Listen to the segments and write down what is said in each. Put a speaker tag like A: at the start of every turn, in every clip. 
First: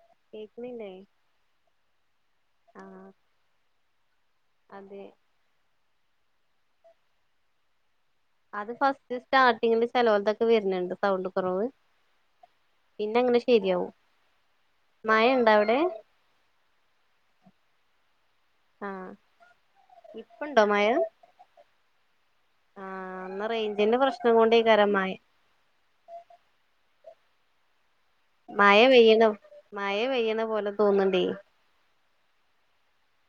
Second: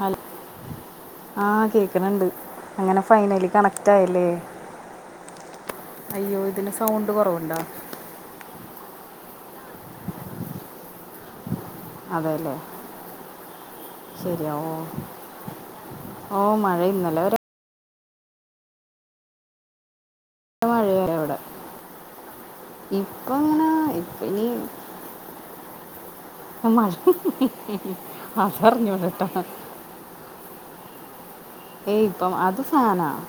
A: Hello
B: കേൾക്കുണ്ല്ല
A: ആ കേക്കണ്ണ്ട് അങ്ങനെ
B: ആഹ്
A: ഫൈനലി കണക്റ്റ് ആയില്ലെ?
B: അതെ
A: അയ്യോ ഇതിന് സൗണ്ട് കുറവുണ്ടോ?
B: അത് ഫസ്റ്റ് സ്റ്റാർട്ടിങ്ങിൽ ചെലലോ തൊക്കെ വരുന്നുണ്ട് സൗണ്ട് കുറവ്
A: അതെ അല്ലേ
B: പിന്നെ അങ്ങനെ ശരിയാവും
A: ശരിയാവോ
B: മഴ ഉണ്ടോ അവിടെ?
A: ഓ മഴ ഇന്നലെ ഒരെ
B: ആഹ് ഇപ്പണ്ടോ
A: പോ
B: മഴ
A: മഴയില്ല ഇവിടെ
B: ആഹ്
A: ഇപ്പൊ
B: ഇന്ന്
A: ങ്ങനാ
B: റേഞ്ചിന്റെ പ്രശ്നം
A: ഇപ്പനി
B: കൊണ്ടേക്കാരം മഴ
A: മ ഹി ഹി
B: മഴ പെയ്യുന്നു മഴ പെയ്യുന്ന പോലെ തോന്ന്ണ്ടേ
A: ഏയ് ഇപ്പം അത് ഫാനാണ്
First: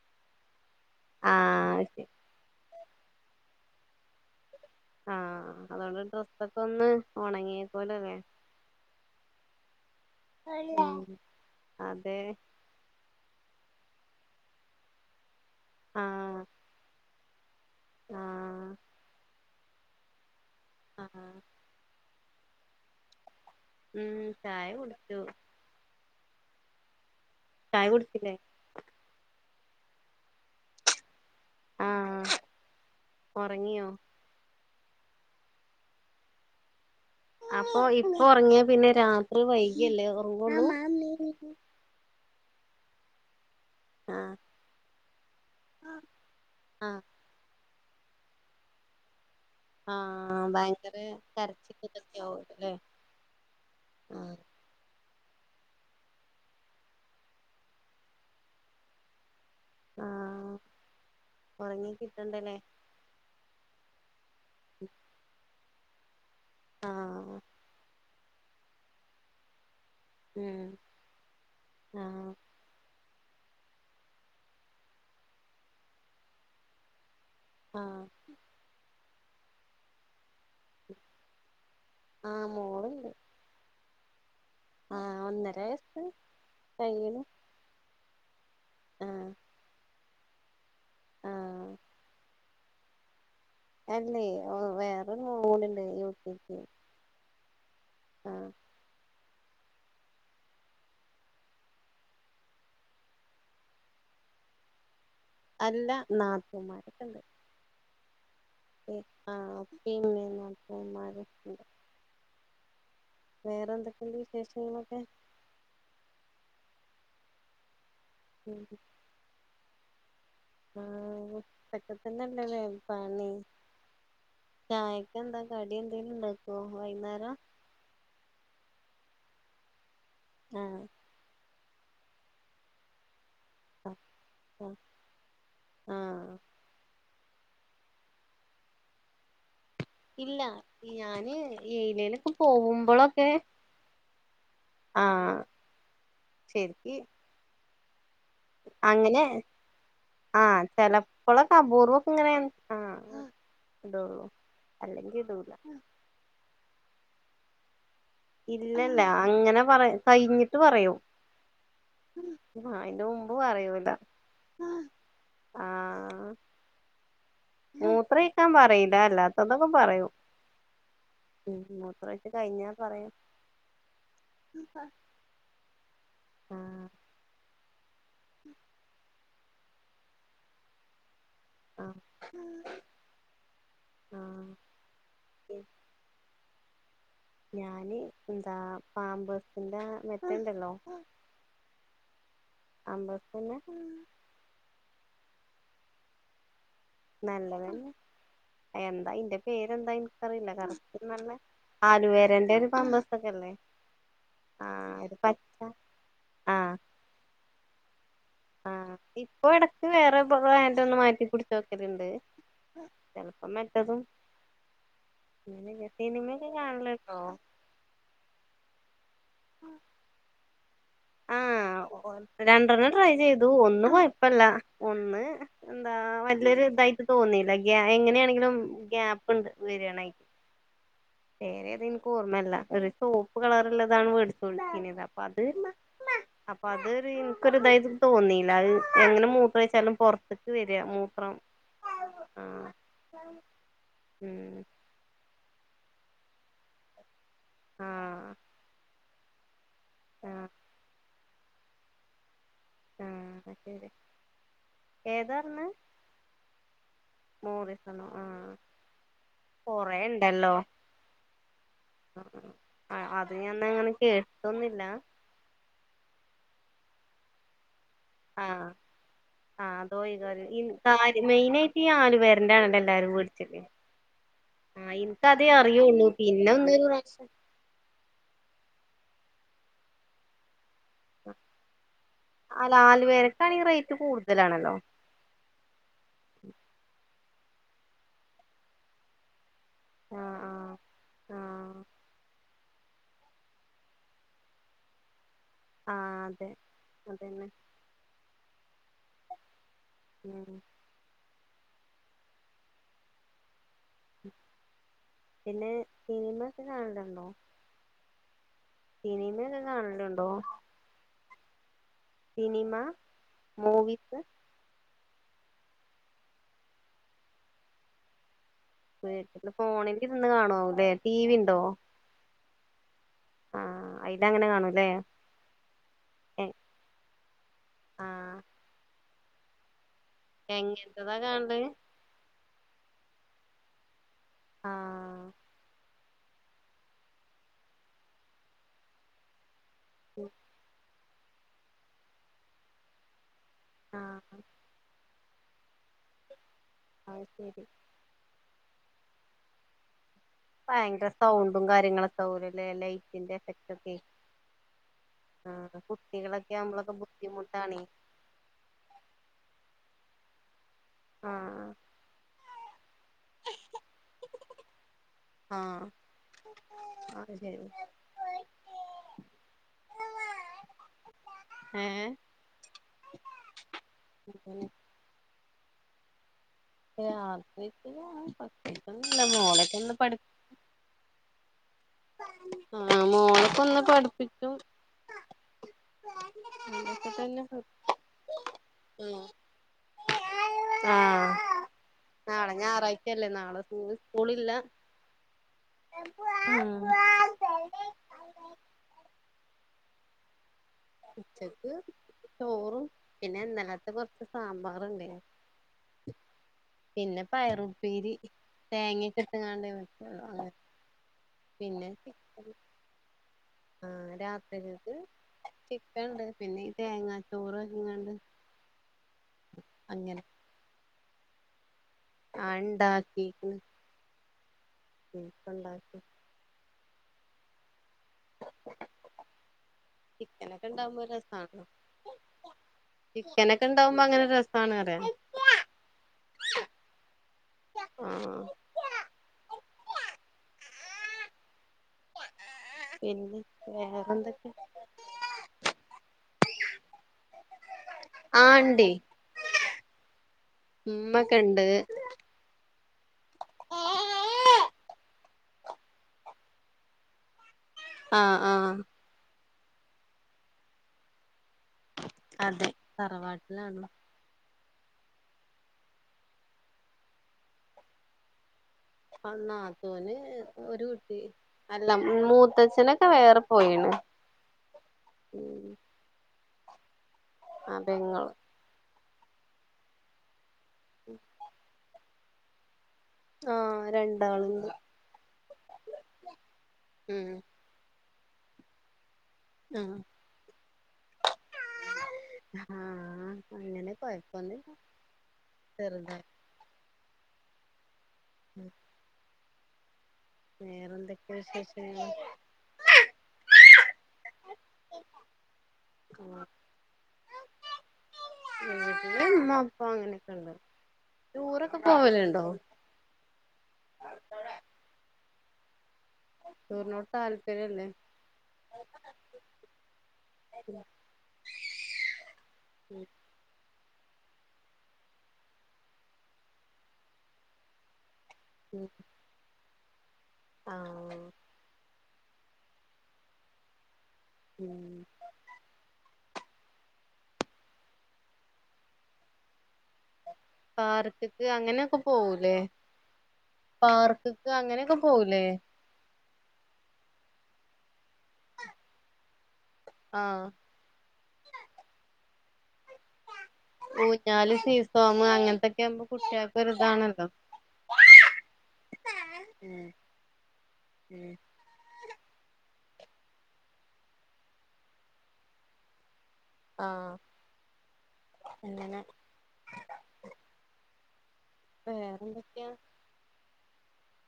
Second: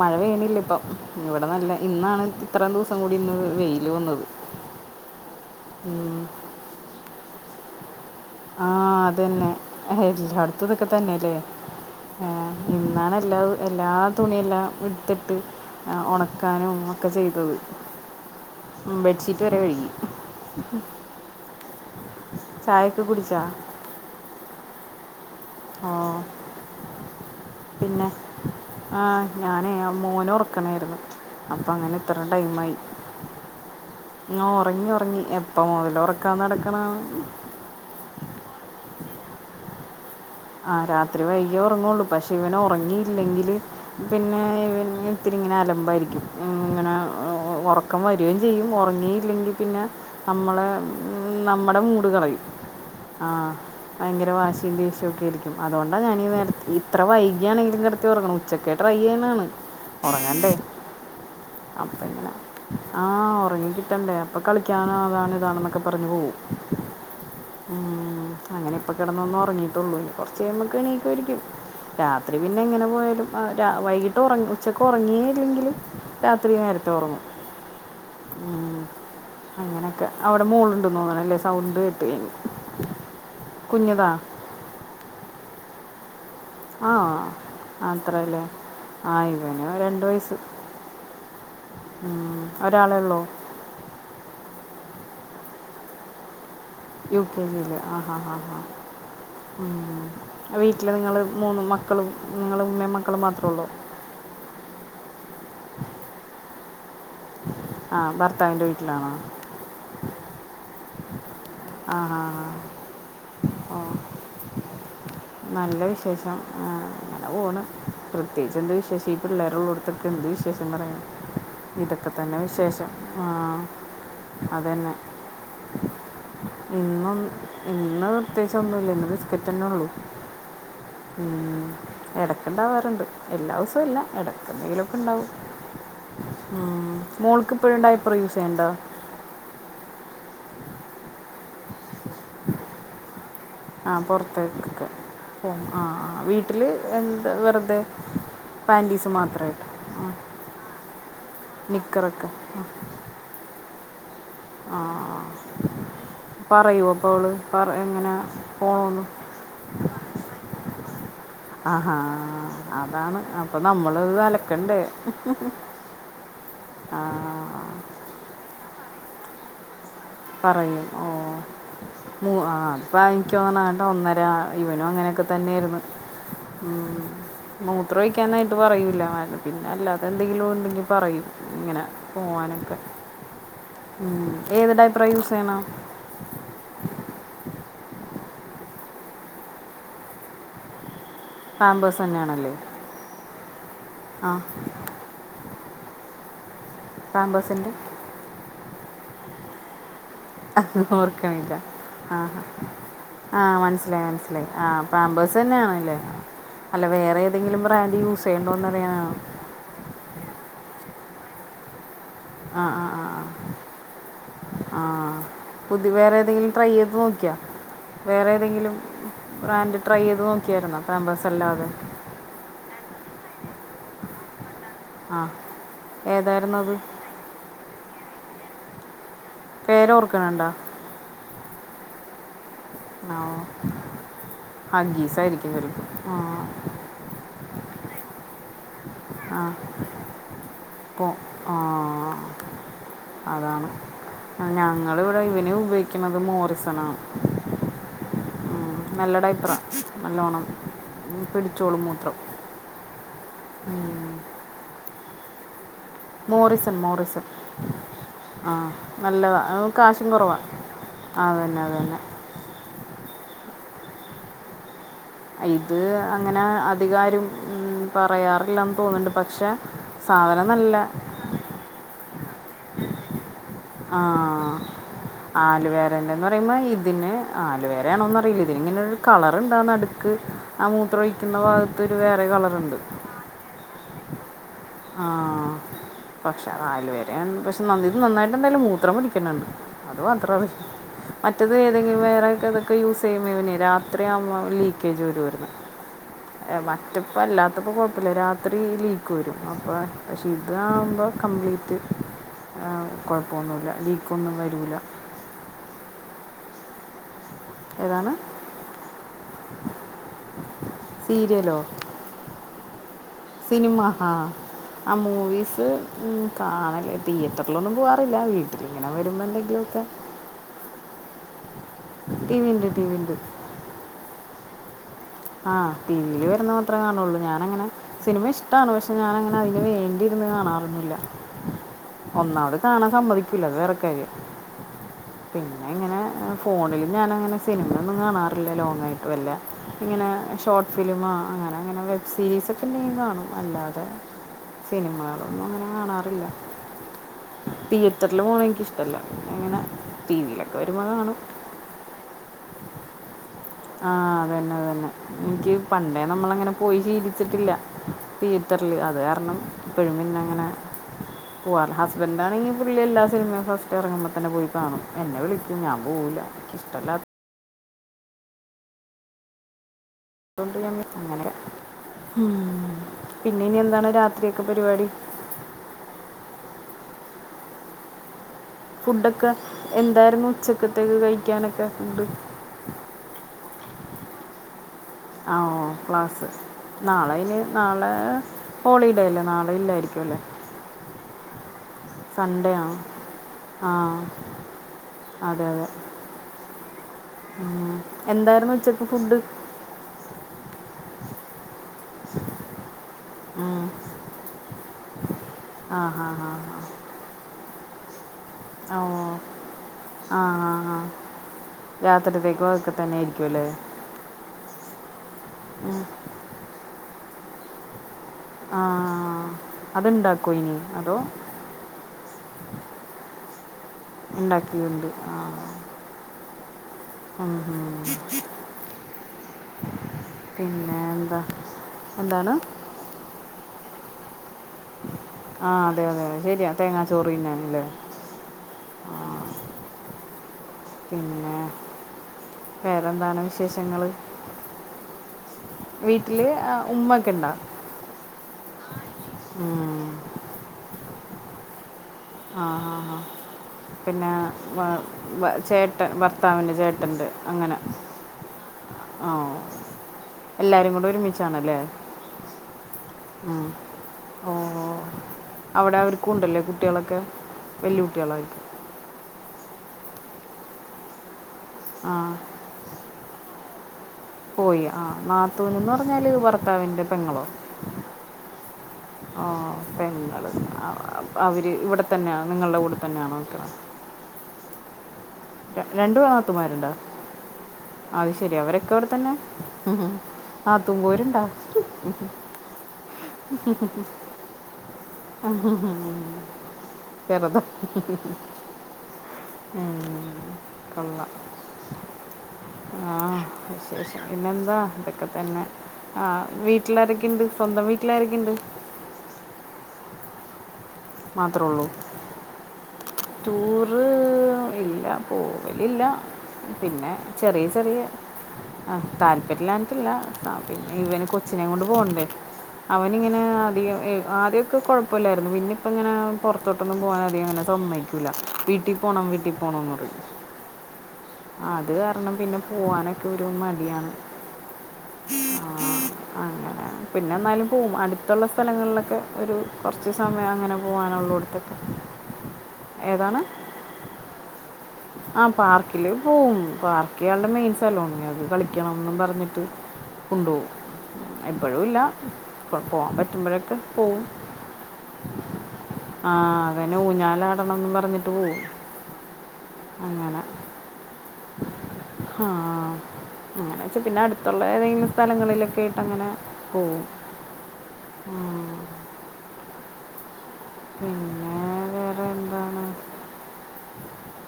A: മഴ പേയണില്ല ഇപ്പം ഇവിടെ നല്ല
B: ആഹ് ശരി
A: ഇന്നാണ് ഇത്രയും ദിവസം കൂടി ഇന്ന് വെയില് വന്നത്
B: ആഹ് അതോണ്ട്
A: ഉം.
B: ഡ്രസ്സൊക്കെ ഒന്ന് ഉണങ്ങിയേ പോലലെ
A: ആഹ് അതന്നെ എല്ലാട്ത്തും
B: ഉം
A: ഇതക്കെതന്നെല്ലേ
B: അതെ
A: ആഹ് ഇന്നാണ് എല്ലാ എല്ലാ തുണിയെല്ലാം ഇടുത്തിട്ട്
B: ആഹ്
A: ഉണക്കാനും ഒക്കെ ചെയ്തത്
B: ആഹ്
A: ബെഡ്ഷീറ്റ് വരെ കഴുകി
B: ആഹ്
A: ചായക്കെ കുടിച്ചാ
B: ഉം ചായ കുടിച്ചു.
A: ആഹ്
B: ചായ
A: പിന്നെ
B: കുടിച്ചില്ലേ
A: ആഹ് ഞാനെ ആ മോനെ ഉറക്കണയാര്ന്ന് അപ്പൊ അങ്ങനെ ഇത്രയും
B: ആഹ്
A: ടൈം
B: ഒറങ്ങിയോ
A: ആയിഓ ഉറങ്ങി ഉറങ്ങി എപ്പം മുതൽ ഉറക്കാന്ന് നടക്കണാണ്
B: വൈകിയല്ലോ
A: ആ രാത്രി വൈകി ഉറങ്ങുള്ളൂ പഷെ ഇവന് ഉറങ്ങിയില്ലെങ്കില്
B: ആഹ്
A: പിന്നെ ഇവന് ഇത്തിരി ഇങ്ങനെ അലമ്പായിരിക്കും ഇങ്ങനെ
B: ആഹ്
A: ഒറ റക്കം വരുകയും ചെയ്യും ഉറങ്ങിയില്ലെങ്കിൽ പിന്നെ
B: ആഹ്
A: നമ്മളെ
B: ഭയങ്കര കരച്ചില്
A: നമ്മുടെ മൂട
B: ഇതൊക്കെ
A: കളയും
B: ആവുല്ലേ
A: ആ ഭയങ്കര
B: ആഹ്
A: വാശി ഷം ഒക്കെ ആരിക്കും അതുകൊണ്ടാണ് ഞാൻീ നേരത്തെ ഇത്ര വൈകിയാണെങ്കിലും കിടത്തി തുറക്കണം ഉച്ചക്ക ട്രൈ ചെയ്യുന്നതാണ് ഉറങ്ങണ്ടേ
B: ആഹ് ഉറങ്ങി
A: അപ്പങ്ങന
B: കിട്ടണ്ടല്ലേ
A: ആഹ ഉറങ്ങിക്കിട്ടണ്ടേ അപ്പൊ കളിക്കാനാണ് അതാണ് ഇതാണ്ണെന്നൊക്കെ പറഞ്ഞു പോകവും
B: ആഹ്
A: ഉ അങ്ങനെ ഇപ്പൊ കിടന്നൊന്നും ഉറങ്ങീട്ടുള്ളൂ കുറച്ച്
B: ഉം
A: കഴ്പോക്കക്ക് എണീക്കരിക്കും
B: ആഹ്
A: രാത്രി പിന്നെ എങ്ങനെ പോയാലും വൈകിട്ട് ഉറ ഉച്ചക്ക് ഉറങ്ങിയേ ഇല്ലെങ്കിലിൽ രാത്രി നേരത്തെ ഉറങ്ങും
B: ആഹ്
A: ഉ അങ്ങനെയൊക്കെ അവിടെ മോളുണ്ട് തോന്നണല്ലേ സൗണ്ട് പി
B: ആഹ് മോളുണ്ട്
A: കുഞ്ഞതാ
B: ആഹ ഒന്നര വയസ്സ്
A: ആഹ
B: കഴിയണ്
A: അത്രല്ലേ
B: ആഹ്
A: ആയിവന രണ്ട വയസ്
B: ആഹ്
A: ഉ ഒരാള ഉള്ളൂ
B: അല്ലേ വേറൊന്ന മഓളണ്ട്േ യുവത്തി
A: യു കെ ജയില ആ ഹാ ഹാ ഹാ ഉ വീട്ടില് നിങ്ങള് മൂന്ന് മക്കളും നിങ്ങള് ഉമ്മേ മക്കളും മാത്രേ ഉള്ളൂ
B: അല്ല നാത്തമാരൊക്കെണ്ട്
A: ആഹ ബർ
B: ആഹ് പി മാ
A: ആഹ
B: വേറെ
A: ആഹ ഓ
B: എന്തൊക്കെയുണ്ട് വിശേഷങ്ങളൊക്കെ
A: നല്ല വിശേഷം ആ അങ്ങനെ പോകണ് പ്രത്യേകിച്ച്
B: ഉം
A: എന്ത് വിഷേഷം ഈ പിള്ളേരുള്ളോടു എന്ത് വിശേഷം പറയാ ഇതൊക്കെ തന്നെ വിശേഷം ആ
B: ചായക്ക എന്താ കടി എന്തേിലും ഇണ്ടോ
A: ഇന്നൊ ഇന്ന് പ്രത്യേകിച്ച ഒന്നുമല്ല ഇന്ന് ബിസ്ക്കറ്റ് തന്നെ ഉള്ളു
B: ആഹ
A: ഉം ഇടക്കുണ്ടാവാറുണ്ട് എല്ലാ ദിവസവും അല്ല
B: ആഹ്
A: ഇടക്കെന്തെങ്കിലുംക്കെ ഉണ്ടാവും
B: ആഹ്
A: ഉ മോൾക്ക് ഇപ്പോഴുണ്ടായ പ്ര യൂസ് ചെയ്യണ്ട
B: ഇല്ല ഞാന് ലേനൊക്കെ പോകുമ്പോളൊ
A: ആഹ പുൊറത്തേക്ക്ക്കെ
B: ആഹ്
A: പോ ആഹ് വീട്ടില്
B: ശരിക്ക്
A: എന്താ വെറുതെ പാൻറ്റീസ്
B: അങ്ങനെ
A: മാത്രമായിട്ട് ആ
B: ആഹ ചല കുളക്കാ ബൂർവക്ക ഇങ്ങനെ
A: നിക്കറൊക്കെ
B: ആ ഇതള്ളൂ അല്ലെങ്കി ഇതൂല
A: പറയൂപ്പോ അവള് പറ എങ്ങനെ
B: ഇല്ലല്ല
A: പോകണമെന്ന്
B: അങ്ങനെ പറ കഴിഞ്ഞിട്ട് പറയോ
A: ആഹാ അതാണ്
B: മുമ്പ്
A: അപ്പൊ
B: പറയൂല
A: നമ്മള് നലക്കണ്ട ആഹ
B: മൂത്ര ഇക്കാൻ പറയില അല്ലാത്തതൊക്കെ പറയൂ
A: പറയും ഓ മ ആ
B: കഴിഞ്ഞാ
A: അപ്പോ
B: പറയും
A: അിക്കോന്ന ആകട്ട ഒന്നര ഇവനും അങ്ങനെയൊക്കെ തന്നെയായിരുന്നു
B: ആഹ്
A: ഉം ന എത്ര വഴിക്കക്കാനായിട്ട് പറയൂല്ല മാ പിന്നെ അല്ലത എന്തെങ്കിലും ഉണ്ടെങ്കിൽ പറയും ഇങ്ങനെ
B: ആഹ്
A: പോവാനൊക്കെ ഉ
B: ആഹ്
A: ഏത് ടൈപ്പ് പ്ര യൂസ് ചെയ്യണ
B: ഞാന് എന്താ പാമ്പേസിന്റെ മെറ്റ ഇണ്ടല്ലോ
A: പാമ്പേഴ്സ് തന്നെയാണല്ലേ ആഹ
B: നല്ലതന്നെ എന്താ ഇറെ പേരെന്താ ഇൻക്കറിയില്ല കറക്റ്റ് നല്ല
A: ഓർക്കില്ല ആ
B: ആലുവേരന്റെ ഒരു പാമ്പേഴ്സൊക്കെല്ലേ
A: ആഹ മനസിലായി മനസിലായി ആ
B: ആഹ്
A: പാമ്പ
B: ഒരു പച്ച
A: ഏതെങ്കിലും ബ്രാൻഡ് യൂസ് ചെയ്യണ്ടോന്ന്
B: ആഹ
A: അറിയാനാണ്
B: ഇപ്പൊ ഇടക്ക് വേറെ അന്റെ ഒന്ന് മാറ്റി കുടിച്ച് നോക്കലണ്ട് ചിലപ്പം മറ്റതും
A: ആഹ
B: അങ്ങനെ
A: പുതിയ വേറെ ഏതെങ്കിലും
B: സിനിമയൊക്കെ
A: ട്രൈ ചെയ്ത്
B: കാണല്ണ്ടോ
A: നോക്കിയാ വേറെ ഏതെങ്കിലും ബ്രാൻഡ് ട്രൈ ചെയ്ത് നോക്കിയായിരുന്നോ പമ്പേഴസ അല്ലാതെ
B: ആഹ് രണ്ടെണ്ണം ട്രൈ ചെയ്തു ഒന്നും കുഴപ്പല്ല
A: ആ
B: ഒന്ന് എന്താ
A: ഏതായിരുന്നു
B: വലൊരു
A: അത്
B: ഇതായിട്ട് തോന്നില്ല ഗ എങ്ങനെയാണെങ്കിലും ഗാ്
A: പേര ഓർക്കണണ്ടോ
B: വേറെ ഏത എനിക്ക് ഓർമ്മല്ല ഒരു സോപ്പ് കളർ ഉള്ളതാണ് മേടിച്ചുൊളിക്കത്
A: ഹഗ്ഗീസ്
B: അപ്പൊ അത്
A: ആയിരിക്കും ചിലപ്പോൾ ആ
B: അപ്പൊ അത് ൻക്കൊരു ഇതായത് തോന്നീയില്ല അത് എങ്ങനെ
A: ആ
B: മൂത്രം വെച്ചാലും പൊറത്തേക്ക് വരിക
A: പോ
B: മൂത്രം
A: ആ
B: ആഹ
A: അതാണ് ഞങ്ങള ഇവിടെ ഇവന ഉപയോഗിക്കുന്നത് മോറിസൺ ആണ്
B: ആഹ
A: നല്ല ടൈപ്പറാണ് നല്ലവണ്ണം പിടിച്ചോളൂ മൂത്രം
B: ആഹ ശരി ഏതാഞ്ഞ
A: മോറിസൺ മോറിസൺ
B: ആഹ്
A: ആഹ നല്ലതാണ് കാശും കുറവാാണ്
B: കൊറേണ്ടല്ലോ അത് ഞന്ന അങ്ങനെ കേൾട്ടൊുന്നില്ല
A: ഇത് അങ്ങനെ അധികാരം ഉ
B: ആഹ് ആ അതോയി
A: സാധനം നല്ല
B: കാല മെയിനായിട്ട് ഈ ആല് പേര ആണല്ല എല്ലാരും വേടിച്ചല്
A: ആഹ
B: ആ ഇൻക്കതേ അറിയുള്ളൂ
A: ആലുവേരന്റെന്ന്
B: പിന്നെ
A: പറയുമ്പോ
B: ഒന്ന്
A: ഇതിന്
B: പ്രാവശ്യം
A: ആലുവേരയാണോന്ന് അറിയില്ല ഇതി ഇങ്ങനെരു കളറ്ണ്ടാ നടുക്ക് ആ മൂത്രൊഴിക്കുന്ന ഭാഗത്ത് ഒരു വേറെ
B: അല്ല
A: കളറ്ണ്ട്
B: ആലുവേരക്കാണെങ്കി റേറ്റ് കൂടുതലാണല്ലോ
A: ആ പക്ഷെ നല് വേര പക്ഷെ നിത് നന്നായിട്ട് എന്തായാലും മൂത്രം പിടിക്കണണ്ട് അത്
B: ആ ആ
A: മാത്രറിയും
B: ആ
A: മറ്റേത് ഏതെങ്കിലും വേറെക്കെ ത് ക്കെ യൂസെയ്യുമ്പഇവനെ രാത്രി ആവുമ്പോ ലീക്കേജ് വരുആയിര്ന്ന്
B: ആ അതെ
A: മറ്റപ്പ
B: അതന്നെ
A: അല്ലാത്തപ്പ കൊഴപ്പില്ല രാത്രി ഈ ലീക്ക് വരും അപ്പോ പക്ഷെ ഇത്
B: ഉം
A: ആവുമ്പോ കംപ്ലീറ്റ് കൊഴപ്പൊന്നുല്ല ലീക്കൊന്നും വരൂല
B: പിന്നെ സിനിമ കാണലുണ്ടോ [unintelligible] കാണലുണ്ടോ
A: സീരിയലോ
B: സിനിമ
A: സിനിമ ഹ
B: മൂവീസ്
A: അമൂ വിസ്‌ കാണല് തീയേറ്റർലൊന്നും പൂവാറില്ല വീട്ട
B: വീട്ട്ല് ഫോണിലിരുന്ന് കാണോ തെ ട്ടീവിണ്ടോ
A: ടി വി ഉണ്ട് ടി വി ഉണ്ട്
B: ആഹ് ഇതങ്ങനെ കാണും
A: ആഹ് ടിവില് വരുന്ന മാത്രെ കാണോള്ളൂ ഞാനങ്ങനെ
B: ആ
A: സിനിമ ഇഷ്ട്ടാണ് പക്ഷെ ഞാനങ്ങനെഅയ്ന് വേണ്ടി ഇരുന്ന് കാണാറൊന്നില്ല
B: എങ്ങനത്തതാ കാണല്
A: ഒന്നാമത് കാണാൻ സമ്മതിക്കൂല അത് വേറെക്കാര്യം
B: ആ
A: പിന്നെ ഇങ്ങനെ ഫോണില് ഞാനങ്ങനെ സിനിമൊന്നും കാണാറില്ല ലോങ്ങായിട്ട് വല്ല ഇങ്ങനെ ഷോർട്ട് ഫിലിമ അങ്ങനെ അങ്ങനെ വെബ് സീരീസൊക്കെ എന്തെങ്കിലും കാണും അല്ലാതെ
B: ആ
A: സിനിമകളൊന്നും അങ്ങനെ കാണാറില്ല
B: അത് ശരി
A: തിീയേറ്ററില് പോണ എനിക്കിഷ്ടല്ല എങ്ങനെ
B: ഭയങ്കര സൗണ്ടും കാര്യങ്ങളൊക്കെആവുലല്ലേ ലൈറ്റിന്റെ എഫക്റ്റ് ഒക്കെ
A: ആഹ അതന്നെ അതനെ എനിക്ക്
B: ആഹ്
A: പണ്ടേ നമ്മള അങ്ങനെ
B: കുട്ടികളൊക്കെ
A: പോയി
B: ആവുമ്പളൊക്കെ
A: ഷീലിച്ചിട്ടില്ല
B: ബുദ്ധിമുട്ടാണേ
A: പി ർല് അത് കാരണം ഇപ്പഴും പിന്നെ അങ്ങനെ
B: ആഹ്
A: പോവാറ് ഹസ്ബന്റാണെങ്കി പുള്ളി എല്ലാ സിനിമയും ഫസ്റ്റ് എറങ്ങുമ്പതന്നെ പോയ്കാണും എന്നെ വിളിക്കും ഞാൻ
B: ആഹ്
A: പോവൂല എനിക്കിഷ്ടല്ലാത്ത
B: [unintelligible]
A: അതോണ്ട്
B: ഏഹ്
A: [unintelligible] ഉ പിന്നെ ഇനി എന്താണ് രാത്രിയക്കെ
B: അങ്ങനൊക്കെ
A: പരിപാടി
B: രാത്രിയക്ക് ഞാൻ
A: ഫുഡൊക്കെ എന്തായ്രുന്നു ഉച്ചക്കത്തേക്ക് കഴിക്കാനൊക്കെ ഫുഡ്
B: ആഹ് മോളൊക്കെ ഒന്ന് പഠിപ്പിക്കും
A: അ ഓ ക്ലാസ്
B: അതൊക്കെ
A: നാളെയ്ന്
B: തന്നെ
A: നാളെ ഹോളിഡേ
B: ഉം
A: അല്ലേ നാളെ ഇല്ലായിരിക്കും ല്ലേ
B: ആഹ് നാളെ ഞായറാഴ്ചല്ലേ
A: ആ
B: നാളെസ്കൂള് സ്കൂളില്ല ഹ്
A: എന്തായ്ര്ന്ന് ഉച്ചക്ക് ഫുഡ്
B: ഉച്ചക്ക് ചോറും പിന്നെ
A: ഉം.
B: ഇന്നലത്തെ കൊറച്ച് സാമ്പാറ്ണ്ടായ്ര്ന്ന്
A: ആ ഹാ ഹാ ഹാ
B: പിന്നെ പയറും
A: ഓ ആഹ
B: വെക്കുള്ളൂ അങ്ങനെ
A: ആഹ് ആഹ രാത്രിത്തേക്കും അതൊക്കെ തന്നെ ആയിരിക്കുംല്ലേ
B: ആഹ രാത്രികൽക്ക് ചിക്കൻണ്ട് പിന്നെ ഈ തേങ്ങാചോറാക്കിങ്ങാണ്ട്
A: ആ അത്ണ്ടാക്കോ അയ്ന് അതോ
B: ആ ഇണ്ടാക്കിക്ക്ണ്
A: ഇണ്ടാക്കിയുണ്ട് ആ
B: ഇപ്പ ഇണ്ടാക്കി
A: ഉം
B: ചിക്കനൊക്കെ
A: പിന്നെ
B: ഇണ്ടാവുമ്പോ ഒരു
A: എന്താ
B: രസ
A: എന്താണ്
B: ചിക്കനെ ണ്ടാവുമ്പോ അങ്ങനെ രസ്
A: ആഹ അതെ അതെതെ ശരിയാ തേങ്ങാ ചോറിന്നാന്ല്ലേ
B: ആഹ്
A: പിന്നെ വേറെന്താണ്
B: പിന്നെ വേറെന്തൊക്കെ
A: വീട്ടില് ഉമ്മ ഒക്കെ ഇണ്ടാ
B: ആ ഇണ്ടേ
A: ആ
B: ഉമ്മൊക്കെ ഉണ്ട്
A: ആ ആ പിന്നെ വ ചേട്ടൻ ഭർത്താവിന്റെ ചേട്ടണ്ട് അങ്ങനെ
B: ആഹ
A: ഓ എല്ലാരും കൂടെ ഒരുമിച്ചാണല്ലേ
B: അതെ
A: ഉ
B: തറവാട്ടിലാണ്
A: ഓ അവിടെ അവർക്കും ഉണ്ടല്ലേ കുട്ടികളൊക്കെ വെല്ല്യ കുട്ടികളായിരിക്കും
B: അന്നാത്തോന് ഒരു കുട്ടി അല്ല
A: ആ
B: മൂത്തച്ഛനൊക്കെ വേറെ പോയിണ്
A: പോയി ആ്
B: ഉം
A: നാത്തൂനന്ന് പറഞ്ഞാല്ത് ഭർത്താവിന്റെ പെങ്ങളോ
B: ആഹ് പെങ്ങള്
A: ഓ പെങ്ങൾ അവര് ഇവിടെ തന്നെയാ നിങ്ങളുടെ കൂടെ തന്നെയാണോ
B: ആഹ രണ്ടാള
A: രണ്ടു നാത്തുമാരുണ്ടോ
B: ഉം
A: അത് ശരി അവരൊക്കെ അവടെ തന്നെ
B: ആഹ്
A: നാത്തൂൻ പോരുണ്ടോ
B: ആഹ് അങ്ങനെ കുഴപ്പമൊന്നുമില്ല
A: ആ [unintelligible]
B: ഉം
A: ഉം
B: വേറെന്തൊക്കെയ വിശേഷം
A: ആഹ വിശേഷം പിന്നെന്താ ഇതൊക്കെ തന്നെ ആ വീട്ടിലാരൊക്കെ ഉണ്ട് സ്വന്തം വീട്ടില
B: ട്ട ഇമ്മ പ്പാ അങ്ങനെയൊക്കെണ്ട്
A: മാത്രമേ ഉള്ളൂ
B: ടൂറൊക്കെ പോവലണ്ടോ
A: ടൂറ് ഇല്ല പോകലില്ല പിന്നെ
B: ടൂറിനോട്
A: ചെറിയ ചെറിയ
B: താല്പര്യല്ലേ
A: ആ താല്പര്യല്ലാഞ്ഞിട്ടല്ല പിന്നെ ഇവന് കൊച്ചിനെയ കൊണ്ട് പോവണ്ടേ അവനി ഇങ്ങനെ അധികം ആദ്യമൊക്കെ കുഴപ്പമില്ലായിരുന്നു പിന്നെ ഇപ്പ ഇങ്ങനെ പുറത്തോട്ടൊന്നും പോകാൻ അധികം അങ്ങനെ സമ്മക്കൂല്ല വീട്ടിൽ പോണം വീട്ടിൽ പോണംന്ന് പറയും
B: ആഹ്
A: അത് കാരണം പിന്നെ പോവാനൊക്കെ ഒരു മടിയാണ്
B: ഉം
A: ആ, അങ്ങനെ പിന്നെ എന്നാലും പോകും അടുത്തുള്ള സ്ഥലങ്ങളിലൊക്കെ ഒരു കുറച്ച് സമയം അങ്ങനെ പോവാനള്ളൂ അടുത്തക്കെ
B: പാർക്ക്ക്ക
A: ആ പാർക്കില് പോകും പാർക്കയാളുടെ മെയിൻ സ്ഥലണ അത് കളിക്കണംന്നും പറഞ്ഞിട്ട്
B: ആഹ്
A: കൊണ്ടുപോവും എപ്പോഴുല്ല കുഴപ്പ പോ പറ്റുമ്പോഴൊക്കെ പോവും
B: ഊഞ്ഞാല് സീസോം അങ്ങനത്തൊക്കെ ആകുമ്പോ
A: ആ
B: കുട്ടികൾക്ക്
A: അങ്ങനെ
B: ഒരിതാണല്ലോ
A: ഊഞ്ഞാലാടണം റിഞ്ഞിട്ട് പോയ
B: [unintelligible]
A: അങ്ങനെ
B: ഉം
A: ആഹ ആ അങ്ങനെ വെച്ചൽ പിന്നെ അടുത്തുള്ള ഏതെങ്കിലും സ്ഥലങ്ങളിലൊക്കെ ആയിട്ട് അങ്ങനെ പോ
B: ആഹ്
A: ആ
B: അങ്ങനെ
A: പിന്നെ വേറെ
B: വേറെന്തൊക്കെയാ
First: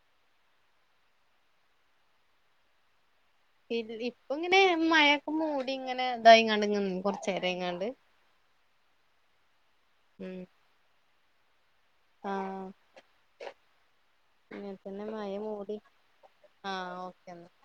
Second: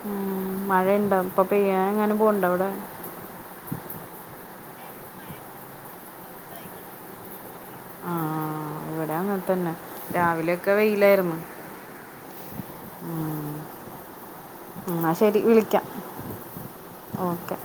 A: ഉം മഴയ ഇണ്ടോ ഇപ്പൊ പെയ്യാനെങ്ങാനും പോവ്ണ്ടോ അവിടെ
B: ഇപ്പ ഇങ്ങനെ മഴൊക്കെ മൂടി ഇങ്ങനെ ഇതായി കണ്ട കൊറച്ചരം
A: ആഹ ഇവിടെ അങ്ങനെ തന്നെ രാവിലെയ ഒക്കെ വെയിലായിരുന്നു
B: ആഹ
A: ഉം.
B: പിന്ന പിന്നെ
A: എന്നാൽ
B: മയ
A: ശരി
B: മൂടി
A: വിളിക്കാം
B: ആഹ ഓക്കൊ
A: ഓക്കെ